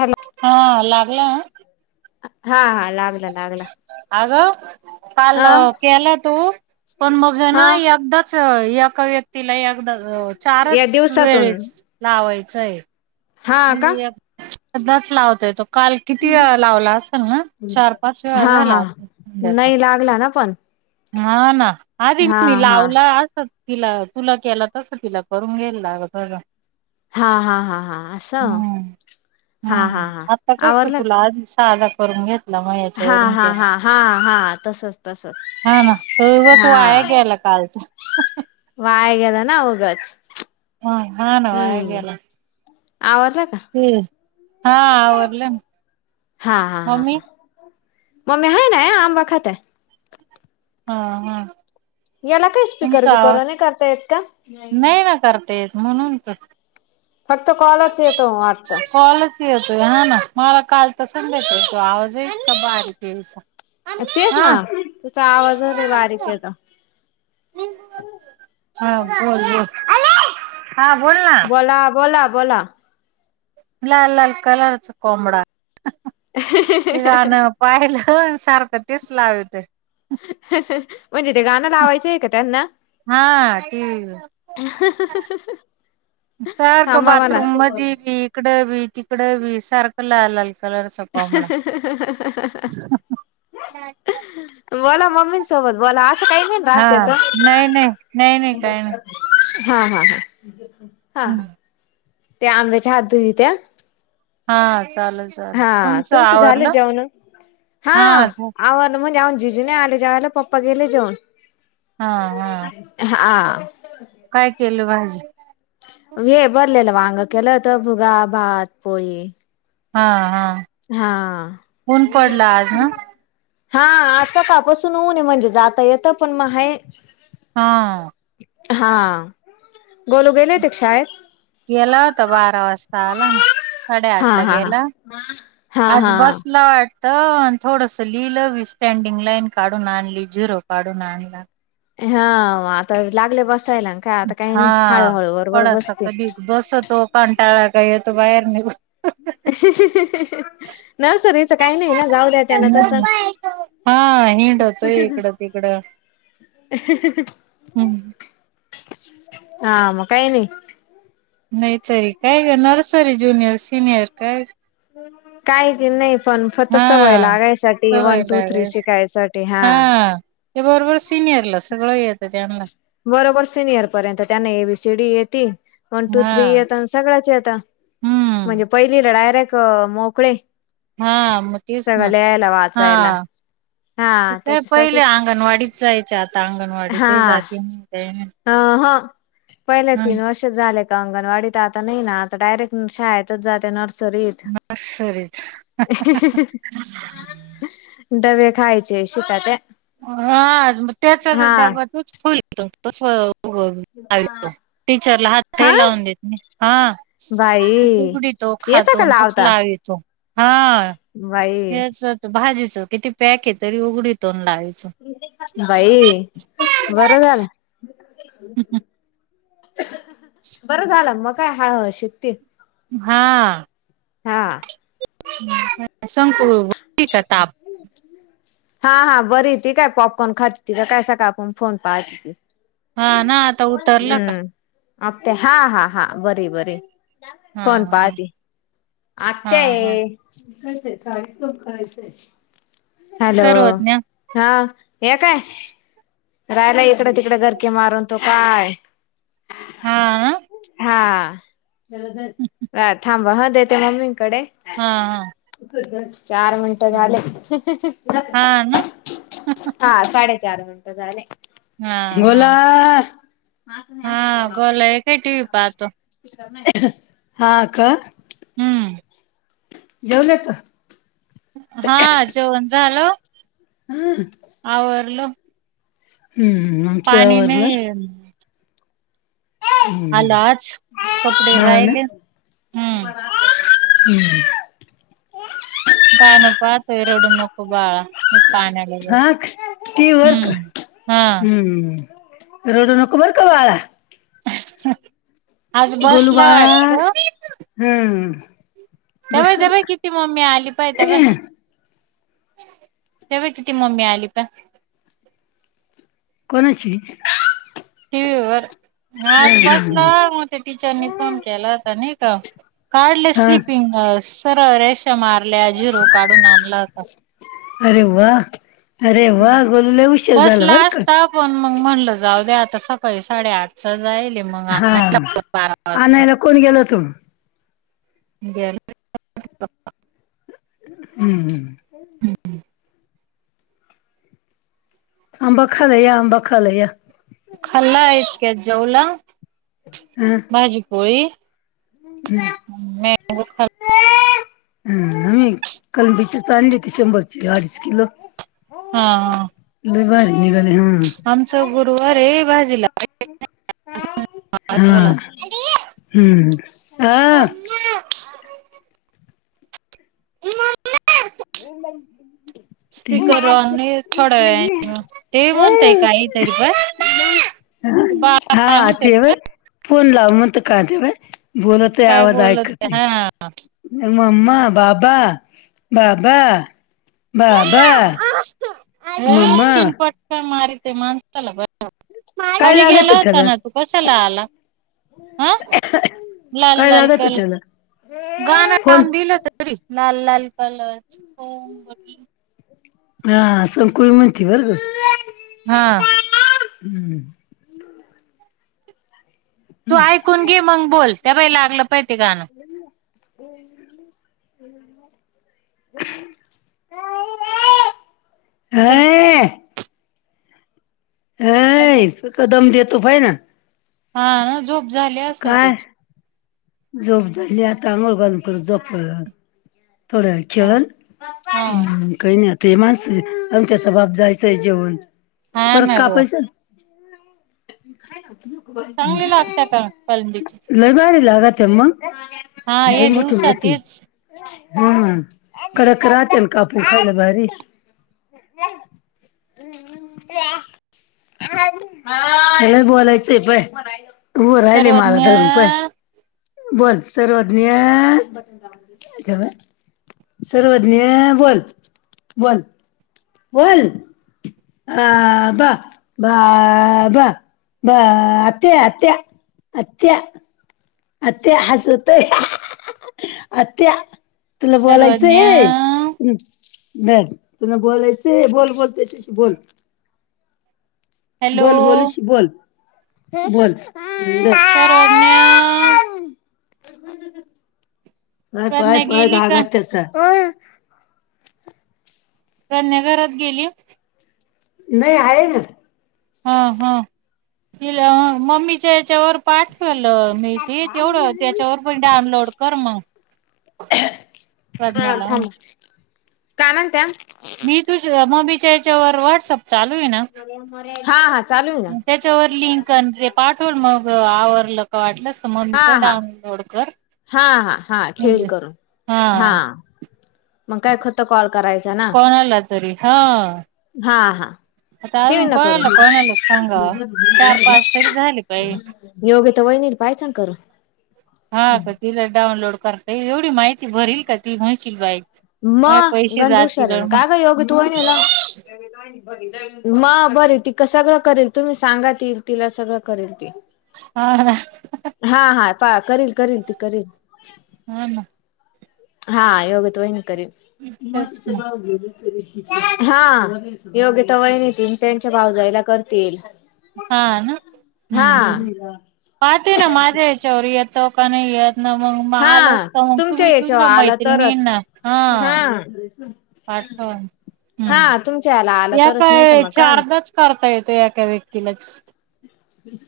Hello हा लागला हा हा लागला लागला अगं काल हा केलं तू पण बघ ना हा एकदाच एका व्यक्तीला या चारच दिवसातून वेळेस लावायचंय हा का सधाच लावतय तो काल किती वेळा लावला असेल ना चार पाच वेळा हा झाला हा असल संध्याचा नाही लागला ना पण हा ना आधी हा मी हा लावलं. असंकी तिला तुला केला तस तिला करून घेल लाग. हा हा हा हा असं हा हम्म हा हा आता कसं आवरडल ग तुला आधी साधा करून घेतला मग हा याच्यावरून हा केला हा हा हा तसच तसच हा ना तगच हा वाया ग्याला कालच वाया गेला ना होगच हा हा नव आहेेला आवाज आहे का हा आडले मम्मी मग महा ना आम वखत आहे. हा हा याला काय स्पकर तुमचा बिक आवाज नाही करता येत का नाही ना करता येत म्हणून का फक्त कॉलच येतो आटता कॉलच येतोय हा ना मला काल तर समजायच तो आवाज येत का बारीकचा तेच ना त्याचा आवाज र बारीकचा हा बोल ब बोला बोला बोला लाल लाल कलरचा कोंबडा ति गाण पाहिलं. सारखं तेच लावेत [unintelligible] म्हणजे ते गाणं लावायचंय का त्यांना हा टीव्ही सारखं थांबा म्हणा बाथरूम म बी इकड बी तिकड बी सारखं लाल कलरचा कोंबडा. [unintelligible] बोला मम्मीं सोबत बोला काही नाही हा राहते तर नाही नाही नाही नाही काही नाही. हा हा हा हा ह हम्म. ते आंब्याच्या हात दु त्या हा चालेल चालेल हा तुमचं झालं आवरलं जेवण हा आवा म्ह ऊन जिजून आले जेवला पप्पा गेले जेऊन हा हा. हा काय केलं भाजी हे बरलेलं वांग केलं होत भुगा भात पोळी हा हा ऊन हा पडलं आज ना हा असं कापसून होऊ नये म्हणजे जाता येत पण मग हे हा. हा गोलू गेले ते शाळेत गेला होता बारा वाजता आला ना हा साडेआठ ला हा हा गेला हा आज हा बसल वा थोडस लिहिलंी स्टँडिंग लाईन काढून आणली झिरो काढून आणला हा आता लागल्या बस हा पडासा बसतील. कधी बस तो पण टाळा काय य तो बाहेर निघ नर्सरीच काही नाही ना जाऊ द्या त्यांना तस अ हा हिंडतोय इकडं तिकडं हम्म ह म काय नाही नाहीतरी काय का नर्सरी ज्युनियर सिनियर काय काय ते नाही पणफत हा सवय लागायसाठी सवय वन टू थ्री लागायच शिकायसाठी हा ते बरोबर सिनियरला सगळं येतं त्यांना बरोबर सिनियर पर्यंत त्याना एबी सीडी यती वन टू हा थ्री आता सगळ्याचे आता हम्म म्हणजे पहिली ला डायरेक्ट एक मोकळे हा मतीस सगळं ना लिहायला हा वाचायला हा त काय पहिले त्याच्यासाठीच अंगणवाडीच जायचे आता अंगणवाडीतही हा जाते अ ह पहिल्या हा तीन वर्ष झाल्या अंगणवाडीत आता नाही ना आता डायरेक्ट शाळेतच जाते नर्स सरीेत नर्सरी ही ही ही डबे खायचे शिकात हा ग त्याचा तर डबा तूच फुल येतो तस टीचरला हात हा नाही लावून देत हा बाई त उघडीतो येता खातो तोच लावितो हा बा हेच भाजीच किती पॅक आहे तरी उघडी तोन लायच बाई बरं झालं बरं झालं मग काय हळु शेतती हा हा शंकु कता हा हा बरी ती काय पॉपकॉर्न खात ति का काय सकाळपासून फोन पाह त हा ना आता उतरलं का आ हा हा हा बरी बरी हा फोन हा पाहते हा आत्या हा हाय यच काही लन करायचंय हॅलो सर्वज्ञ हा ये काय राहिला इकडं तिकड घरकीे मारून तो काय हा हा थांब ह देते मम्मी कडे हा चार मिनटं हा झाले हा ना हा साडेचार मिनट झाले हा हा बला हा गला आहे काही टी व पाहतो हा का हम्म जऊन येतो हा जेवण झाल हम्म हम्म आमच पाणी आवरल नाही आलं हम् आज कपडे ह ना राहिले हम्म हम्म का न पा ते रडू नको बाळा पाण्याला जाते हा क वर का हम्म हा हम्म रडू नको बरं का बाळा आज बस गोलू ना बाळा वाटत हम्म तेव बस तेव किती मम्मी आली पाय तेव तेव्हा किती मम्मी आली प कोणाची? र आज बसला मग ते टीचरनी फोन केला होता नाही का. कार्ले हा स्लीपिंग असं सर रेशा मारल्या झिरो काढून आणला होता. अरे वा अरे वा गोलू लाई उशीर झाला बसला बर का. असता पण मग म्हणलं जाऊ द्या आता सकाळी साडेआठचं जाईल मग हा आणायला मग बारा वाजता. आणायला कोण गेला तो गेल [inaudible] हम्म हम्. हम्म. आंबा खायला या आंबा खायला या. खाल्ला इतक्यात जेवला हं भाजीपोळी. मँगो खाल्. हम् कलबीचीच आणली होती शंभरची अडीच किलो. हा हा. लय भारी निघाले आमचा गुरुवार हाय भाजीला हा हा. हम्म आ. [inaudible] [inaudible] स्पीकर ऑन आहे थोड्या वेळाने ते हू. म्हणताय काहीतरी बस बाळ काय हा म्हणतय ते व्हय फोन लाव म्हणतं का दे. काय बोल ते हा. मम्मा बाबा बाबा बाबा. हो. मम्मा चिनपट का मारित माणसाला ब काय खाली लागत गेला होता त्याला ना तू, कशाला आला? हा लाल काय लाल लागत कल. त्याला गाणं फोन लाावून दिलं तरी, लाल लाल कलर ची बांगडी. हा संकुळी म्हणती बर हा. हम्म. तू ऐकून घे मग बोल ते बघ लागलं पाहि ते गाणं. [unintelligible] [inaudible] हय. हय तो कदम देतो फय ना. हा हा झोप झाली असल काय त्याची. झोप झाली आता अंघोळ घालून परत झोपल. थोड्या वेळ हा खेळन हा काही नाही आता ते माणस आणि त्याचा बाप जायचंय जेवण हा परत ना ग कापायचं खाय ना. नको चांगली बाय लागता का कलंदीची लय बारी लागत्यान मग? हा बरी या मोटुन दिवसात होती. हेच हम कडक राहतेन कापून खायला भारी. [inaudible] ह ह्याला बोलायचं हाय पाय. उभ राहिलय माग सर्वज्ञ धरून पाय. बोल सर्वज्ञ. ते बघ सर्वज्ञ बोल बोल बोल. हआबा बाबा बा आत्या हाय आत्या अत्या-अत्या हसतय [unintelligible] आत्या. तुला बोलायचं सर्वज्ञ हम धर तुला बोलायच बोल-बोल तेच्याशी बोल हॅलो बोल गोलूशी बोल-बोल सर्वज्ञ, नाहीय प्रज्ञा पय-पय गेली घा का त्याचा प्रज्ञा घरात गेली. नाही आहे ना. हा-हा तीला मम्मीच्या याच्यावर. पाठवलं मी ते तेवढं त्याच्यावर पण डाउनलोड कर मग. हा प्रज्ञाला थांब काय म्हणता मी तुझ मम्मीच्या याच्यावर व्हॉट्सअप चालू आहे ना. हा हा चालू आहे ना त्याच्यावर लिंक न ते पाठवल मग आवरलं का वाटलंस. मम्मीच डाऊनलोड कर. हा-हा-हा ठेवेल म्हणजे करून हा. मग काय खत कॉल करायचा ना कोणाला तरी हा हा-हा. आता ठेव अजून ना करून कोणाला कोणाला सांगावा चार पाच तरी झाले पाहिजे योग. त्या वहिणीन पाहिच ना करून. हा का तिला डाऊनलोड करता ईल एवढी माहिती भरील का ती म्हणशील बाई. माये मग पैसे गंज हुशार जातील आहे हा ना, काय ग योगा तू वहिनीला. म बर तिकं सगळं करेल तुम्ही सांगा ती तिला सगळं करेल ती. हा, ह. हा-हा पा करील-करील ती करील. हा ना हा योगिता वहिनी करील, मग तेच ना सगळ हा योगिता वहिन ते त्यांच्या भाऊजाईला करतील. हा ना हा हम्म हम पाते ना माझ्या याच्यावर येत सोप नाहीयेत. ना मग माल हा असतो, मग तुम्ही याच्यावर तुमच्या आला तरच मैत्रिणींना ह हा पाठवा हम्म, हा तुमच्या याला आला या तरच नाही तर काय मग का ना चारदाच करता येतो एका व्यक्तीलाच.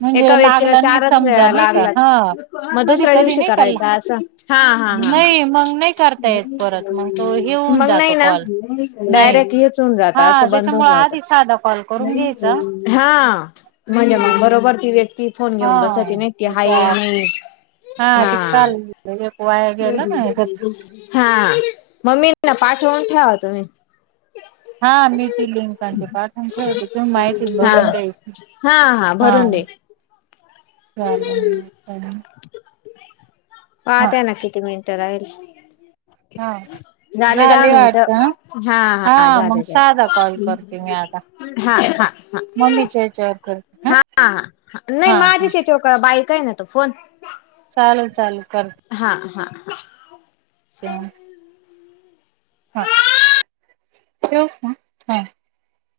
म्हणजे एका व्यक्तीला लागला नाही चारच समजा वेळा नाही का हा लागलात मग कधी दुसऱ्या कधी दिवशी नाही का करायचा असं. हा-हा ह नाही मग नाही करता येत परत मग तो हे होऊन मग नाही जातो ना कॉल नाही डायरेक्ट. हेच होउन जात हा असं बंद होऊन त्याच्यामुळे जातं, आधी साधा कॉल करून घ्यायचा हा म्हणजे हम्म. मग बरोबर वरती व्यक्ती फोन हा घेऊन बसती नाही ती मग हाय त्या नाही हा ते हा-हा-हा काल एक वाया गेला ना एकच मम्मी पाठोण ठेवा तुम्ही हा मी ती लिंक न ते पाठवून ठेवते, तुम्ही माहिती हा भरून द्यायची. हा हा भरून दे. चालण पाहते ना किती मिनटं राहीले. हा, झाले दहा मिनट वाटत ना. हा-हा हा मग झाले साधा कॉल झाले. करते मी आता हा-हा-हा मम्मीच्या याच्यावर करते हा नाही हा माझीच याच्या वर करा बाई कडेय ना तो फोन चालेल-चालेल कर. [inaudible] ह, हा ठेवू फोन.